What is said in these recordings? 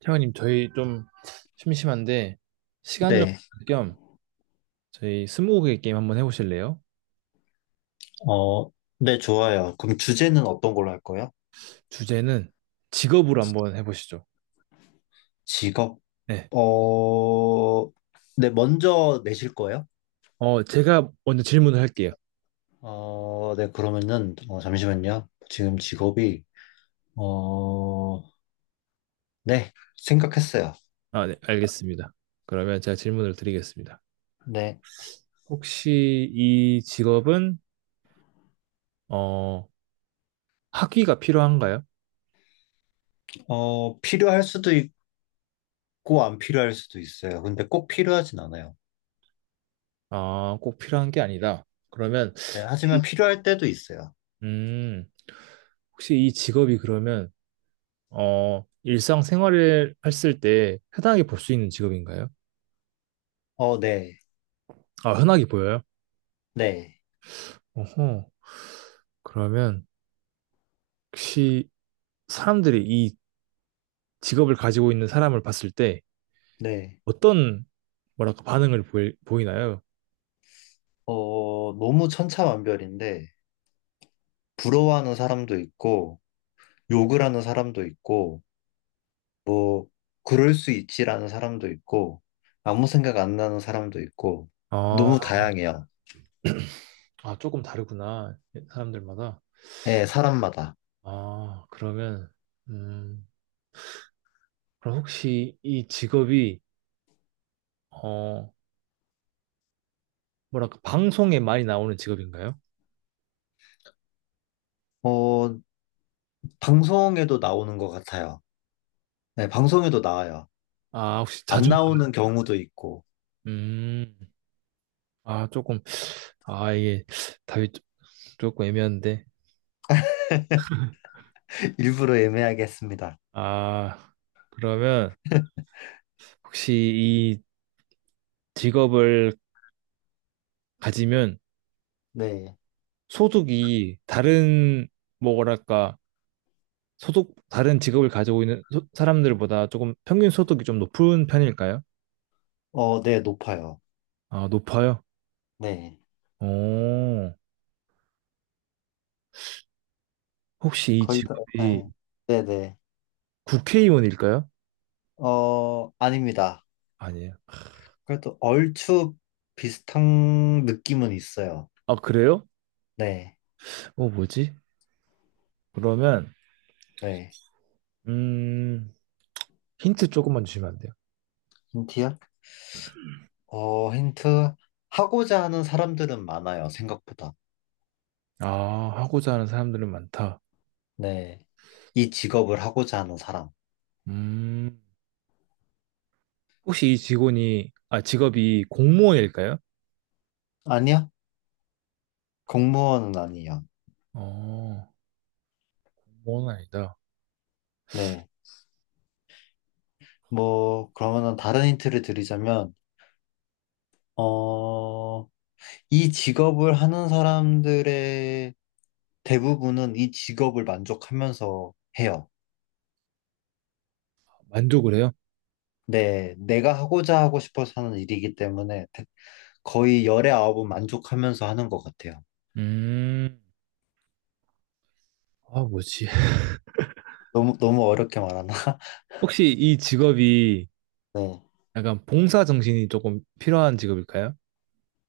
태원님, 저희 좀 심심한데 시간 좀 네, 겸 저희 스무고개 게임 한번 해보실래요? 어, 네, 좋아요. 그럼 주제는 어떤 걸로 할 거예요? 주제는 직업으로 한번 해보시죠. 직업, 네. 어, 네, 먼저 내실 거예요? 제가 먼저 질문을 할게요. 네, 그러면은, 잠시만요. 지금 직업이, 어, 네, 생각했어요. 아, 네, 알겠습니다. 그러면 제가 질문을 드리겠습니다. 네, 혹시 이 직업은 어, 학위가 필요한가요? 필요할 수도 있고, 안 필요할 수도 있어요. 근데 꼭 필요하진 않아요. 아, 꼭 필요한 게 아니다. 그러면 네, 하지만 필요할 때도 있어요. 음, 혹시 이 직업이 그러면 어, 일상생활을 했을 때 흔하게 볼 수 있는 직업인가요? 네, 아, 흔하게 보여요? 네, 어허. 그러면 혹시 사람들이 이 직업을 가지고 있는 사람을 봤을 때 네. 어떤 뭐랄까 반응을 보이나요? 너무 천차만별인데, 부러워하는 사람도 있고, 욕을 하는 사람도 있고, 뭐, 그럴 수 있지라는 사람도 있고, 아무 생각 안 나는 사람도 있고, 아, 너무 다양해요. 아, 조금 다르구나. 사람들마다. 예, 사람마다. 아, 그러면 음, 그럼 혹시 이 직업이 어, 뭐랄까 방송에 많이 나오는 직업인가요? 어, 방송에도 나오는 것 같아요. 네, 방송에도 나와요. 아, 혹시 자주 안 나- 나오는 경우도 있고, 음. 아, 조금 아, 이게 답이 조- 조금 애매한데. 일부러 애매하게 했습니다. 아, 그러면 혹시 직업을 가지면 네. 소득이 다른 뭐랄까 소득 다른 직업을 가지고 있는 소- 사람들보다 조금 평균 소득이 좀 높은 편일까요? 네, 높아요. 아, 높아요. 네. 오, 혹시 이 거의 다, 직업이 네. 네네. 국회의원일까요? 아닙니다. 아니에요. 그래도 얼추 비슷한 느낌은 있어요. 아, 그래요? 네, 어, 뭐지? 그러면 네. 음, 힌트 조금만 주시면 안 돼요? 힌트요? 힌트. 하고자 하는 사람들은 많아요, 생각보다. 아, 하고자 하는 사람들은 많다. 네. 이 직업을 하고자 하는 사람. 음, 혹시 이 직원이 아, 직업이 공무원일까요? 아니요? 공무원은 아니에요. 어, 공무원은 아니다. 네. 뭐, 그러면은 다른 힌트를 드리자면, 어, 이 직업을 하는 사람들의 대부분은 이 직업을 만족하면서 해요. 만족을 해요? 네. 내가 하고자 하고 싶어서 하는 일이기 때문에 거의 열의 아홉은 만족하면서 하는 것 같아요. 음, 아, 뭐지? 너무, 너무 어렵게 말하나? 혹시 이 직업이 네. 약간 봉사 정신이 조금 필요한 직업일까요?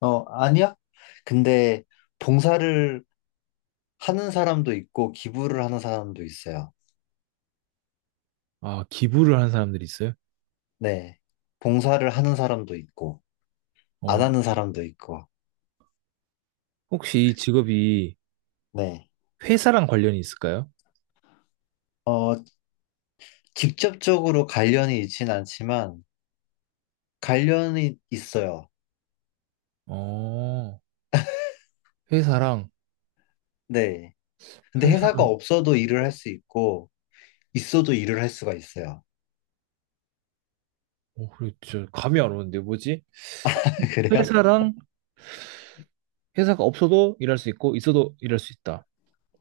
아니야? 근데 봉사를 하는 사람도 있고, 기부를 하는 사람도 있어요. 아, 기부를 한 사람들이 있어요? 네. 봉사를 하는 사람도 있고, 안 어, 하는 사람도 있고, 혹시 이 직업이 네. 회사랑 관련이 있을까요? 어, 직접적으로 관련이 있진 않지만, 관련이 있어요. 어, 회사랑, 네. 근데 회사, 회사가 없어도 일을 할 수 있고, 있어도 일을 할 수가 있어요. 어, 그렇죠. 감이 안 오는데, 뭐지? 그래요? 회사랑, 회사가 없어도 일할 수 있고, 있어도 일할 수 있다.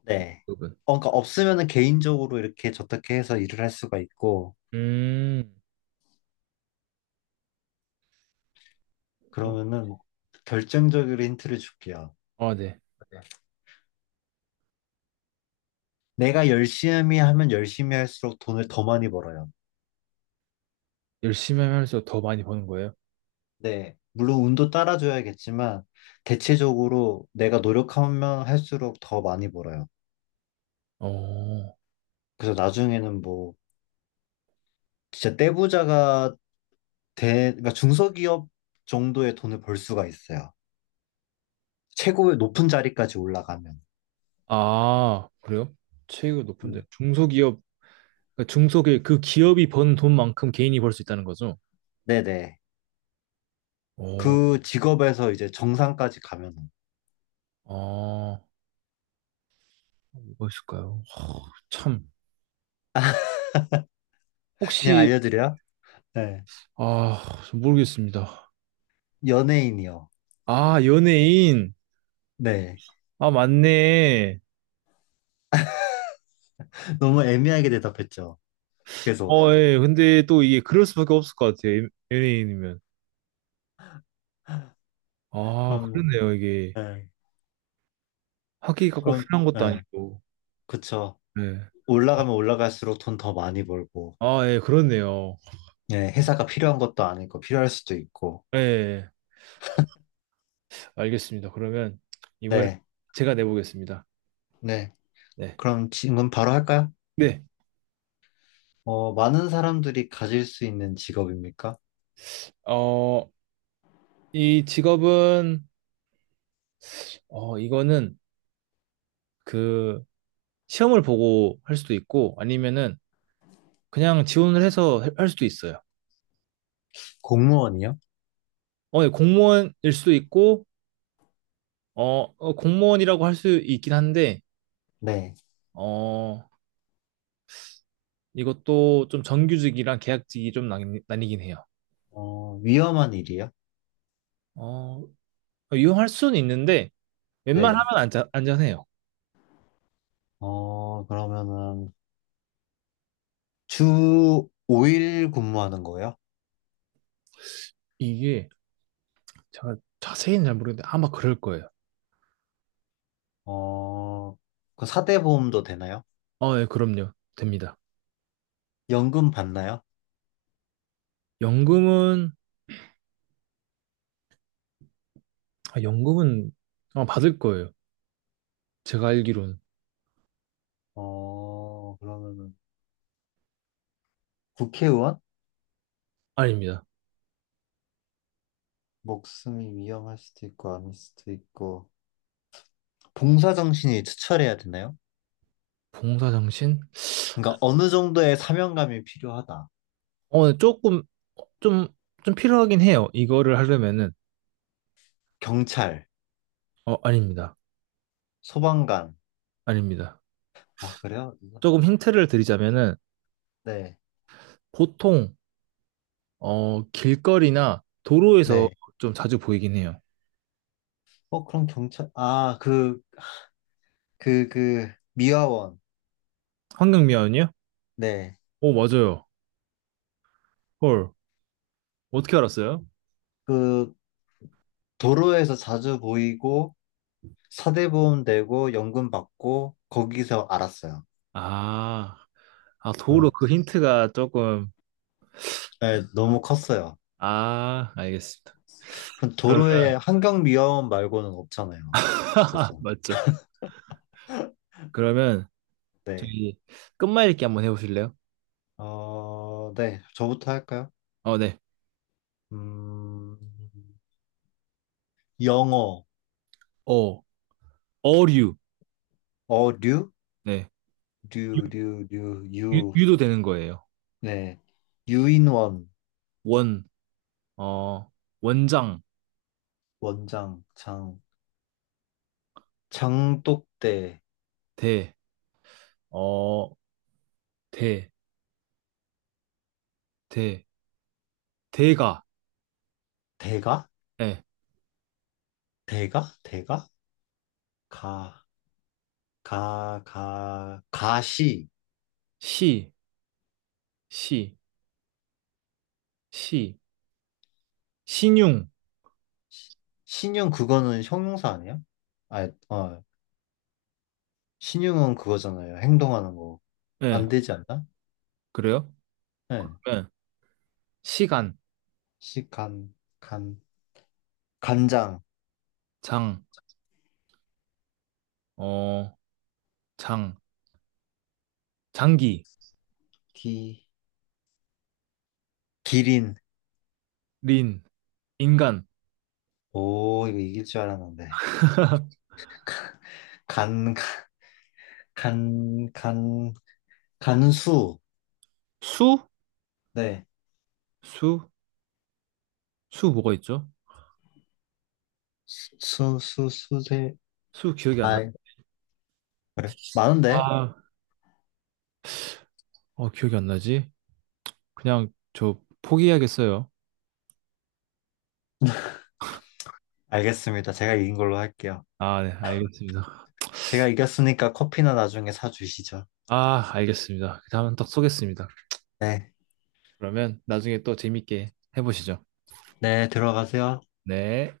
네. 그분 그러니까 없으면은 개인적으로 이렇게 저렇게 해서 일을 할 수가 있고, 음, 어, 그러면은 결정적으로 힌트를 줄게요. 아, 네. 내가 열심히 하면 열심히 할수록 돈을 더 많이 벌어요. 열심히 하면서 더 많이 버는 거예요? 네, 물론 운도 따라줘야겠지만 대체적으로 내가 노력하면 할수록 더 많이 벌어요. 어, 그래서 나중에는 뭐 진짜 떼부자가 돼, 그러니까 중소기업 정도의 돈을 벌 수가 있어요. 최고의 높은 자리까지 올라가면. 아, 그래요? 체육이 높은데 음. 중소기업 그러니까 중소기업, 그 기업이 번 돈만큼 개인이 벌 수 있다는 거죠? 네네. 오, 그 직업에서 이제 정상까지 가면 아, 뭐가 있을까요? 하, 참, 그냥 혹시, 알려드려요? 네. 아, 좀 모르겠습니다. 연예인이요. 아, 연예인. 네. 아, 맞네. 너무 애매하게 대답했죠. 계속. 어, 예. 근데 또 이게 그럴 수밖에 없을 것 같아요. 연예인이면. 아, 그럼, 그렇네요. 이게 네. 학위가 꼭 그럼, 필요한 것도 예, 아니고. 그쵸. 네. 올라가면 올라갈수록 돈 더 많이 벌고, 아, 예, 그렇네요. 예, 회사가 필요한 것도 아니고, 필요할 수도 있고. 예, 알겠습니다. 그러면 이번에 네, 제가 내보겠습니다. 네. 네. 그럼 질문 바로 할까요? 네. 많은 사람들이 가질 수 있는 직업입니까? 어, 이 직업은 어, 이거는 그 시험을 보고 할 수도 있고 아니면은 그냥 지원을 해서 할 수도 있어요. 공무원이요? 어, 예, 공무원일 수도 있고 공무원이라고 할 수 있긴 한데 네. 어, 이것도 좀 정규직이랑 계약직이 좀 나뉘긴 해요. 위험한 일이요? 어, 이용할 수는 있는데 웬만하면 네. 안전해요. 그러면은, 주 5일 근무하는 거예요? 이게 제가 자세히는 잘 모르겠는데 아마 그럴 거예요. 어, 그 사대보험도 되나요? 어, 예, 그럼요. 됩니다. 연금 받나요? 연금은 아, 연금은 아마 받을 거예요. 제가 알기로는 그러면은, 국회의원? 아닙니다. 목숨이 위험할 수도 있고 아닐 수도 있고 봉사 정신이 투철해야 되나요? 봉사 정신? 그러니까 어느 정도의 사명감이 필요하다. 어, 네, 조금 좀좀 필요하긴 해요. 이거를 하려면은 경찰, 어, 아닙니다. 소방관. 아닙니다. 아, 그래요? 조금 힌트를 드리자면은 네. 보통 길거리나 도로에서 네. 좀 자주 보이긴 해요. 그럼 경찰. 아, 그 미화원. 환경미화원이요? 네. 오, 맞아요. 헐. 어떻게 알았어요? 그 도로에서 자주 보이고 사대보험 되고 연금 받고 거기서 알았어요. 아, 아, 도로 네. 그 힌트가 조금 네, 너무 컸어요. 아, 알겠습니다. 그럼 그러면 도로에 환경미화원 말고는 없잖아요. 그래서. 맞죠. 그러면 네. 저기 끝말잇기 한번 해보실래요? 네, 저부터 할까요? 어, 네. 음, 영어, 어, 어류. 어류, 네. 류, 류, 류, 유, 유, 유도되는 거예요. 네, 유인원, 원, 어, 원장, 원장, 장, 장독대, 대, 어, 대, 대, 대가, 대가, 예, 대가, 대가, 가, 가, 가, 가시, 시, 시, 시, 신용, 시- 신용 그거는 형용사 아니에요? 아, 신용은 그거잖아요. 행동하는 거. 예, 안 되지 않나? 그래요? 네, 예, 시간, 시, 간, 간, 간장, 장, 어, 장, 장기, 기, 기린, 린, 인간, 오, 이거 이길 줄 알았는데. 간, 간, 간, 간수. 수, 네. 수, 수 뭐가 있죠? 수, 수, 수세. 수 기억이 안 아, 나. 그래? 많은데? 아, 어, 기억이 안 나지? 그냥 저 포기해야겠어요. 알겠습니다. 제가 이긴 걸로 할게요. 아, 네, 알겠습니다. 제가 이겼으니까 커피나 나중에 사주시죠. 아, 알겠습니다. 다음은 딱 쏘겠습니다. 네. 그러면 나중에 또 재밌게 해보시죠. 네, 들어가세요. 네.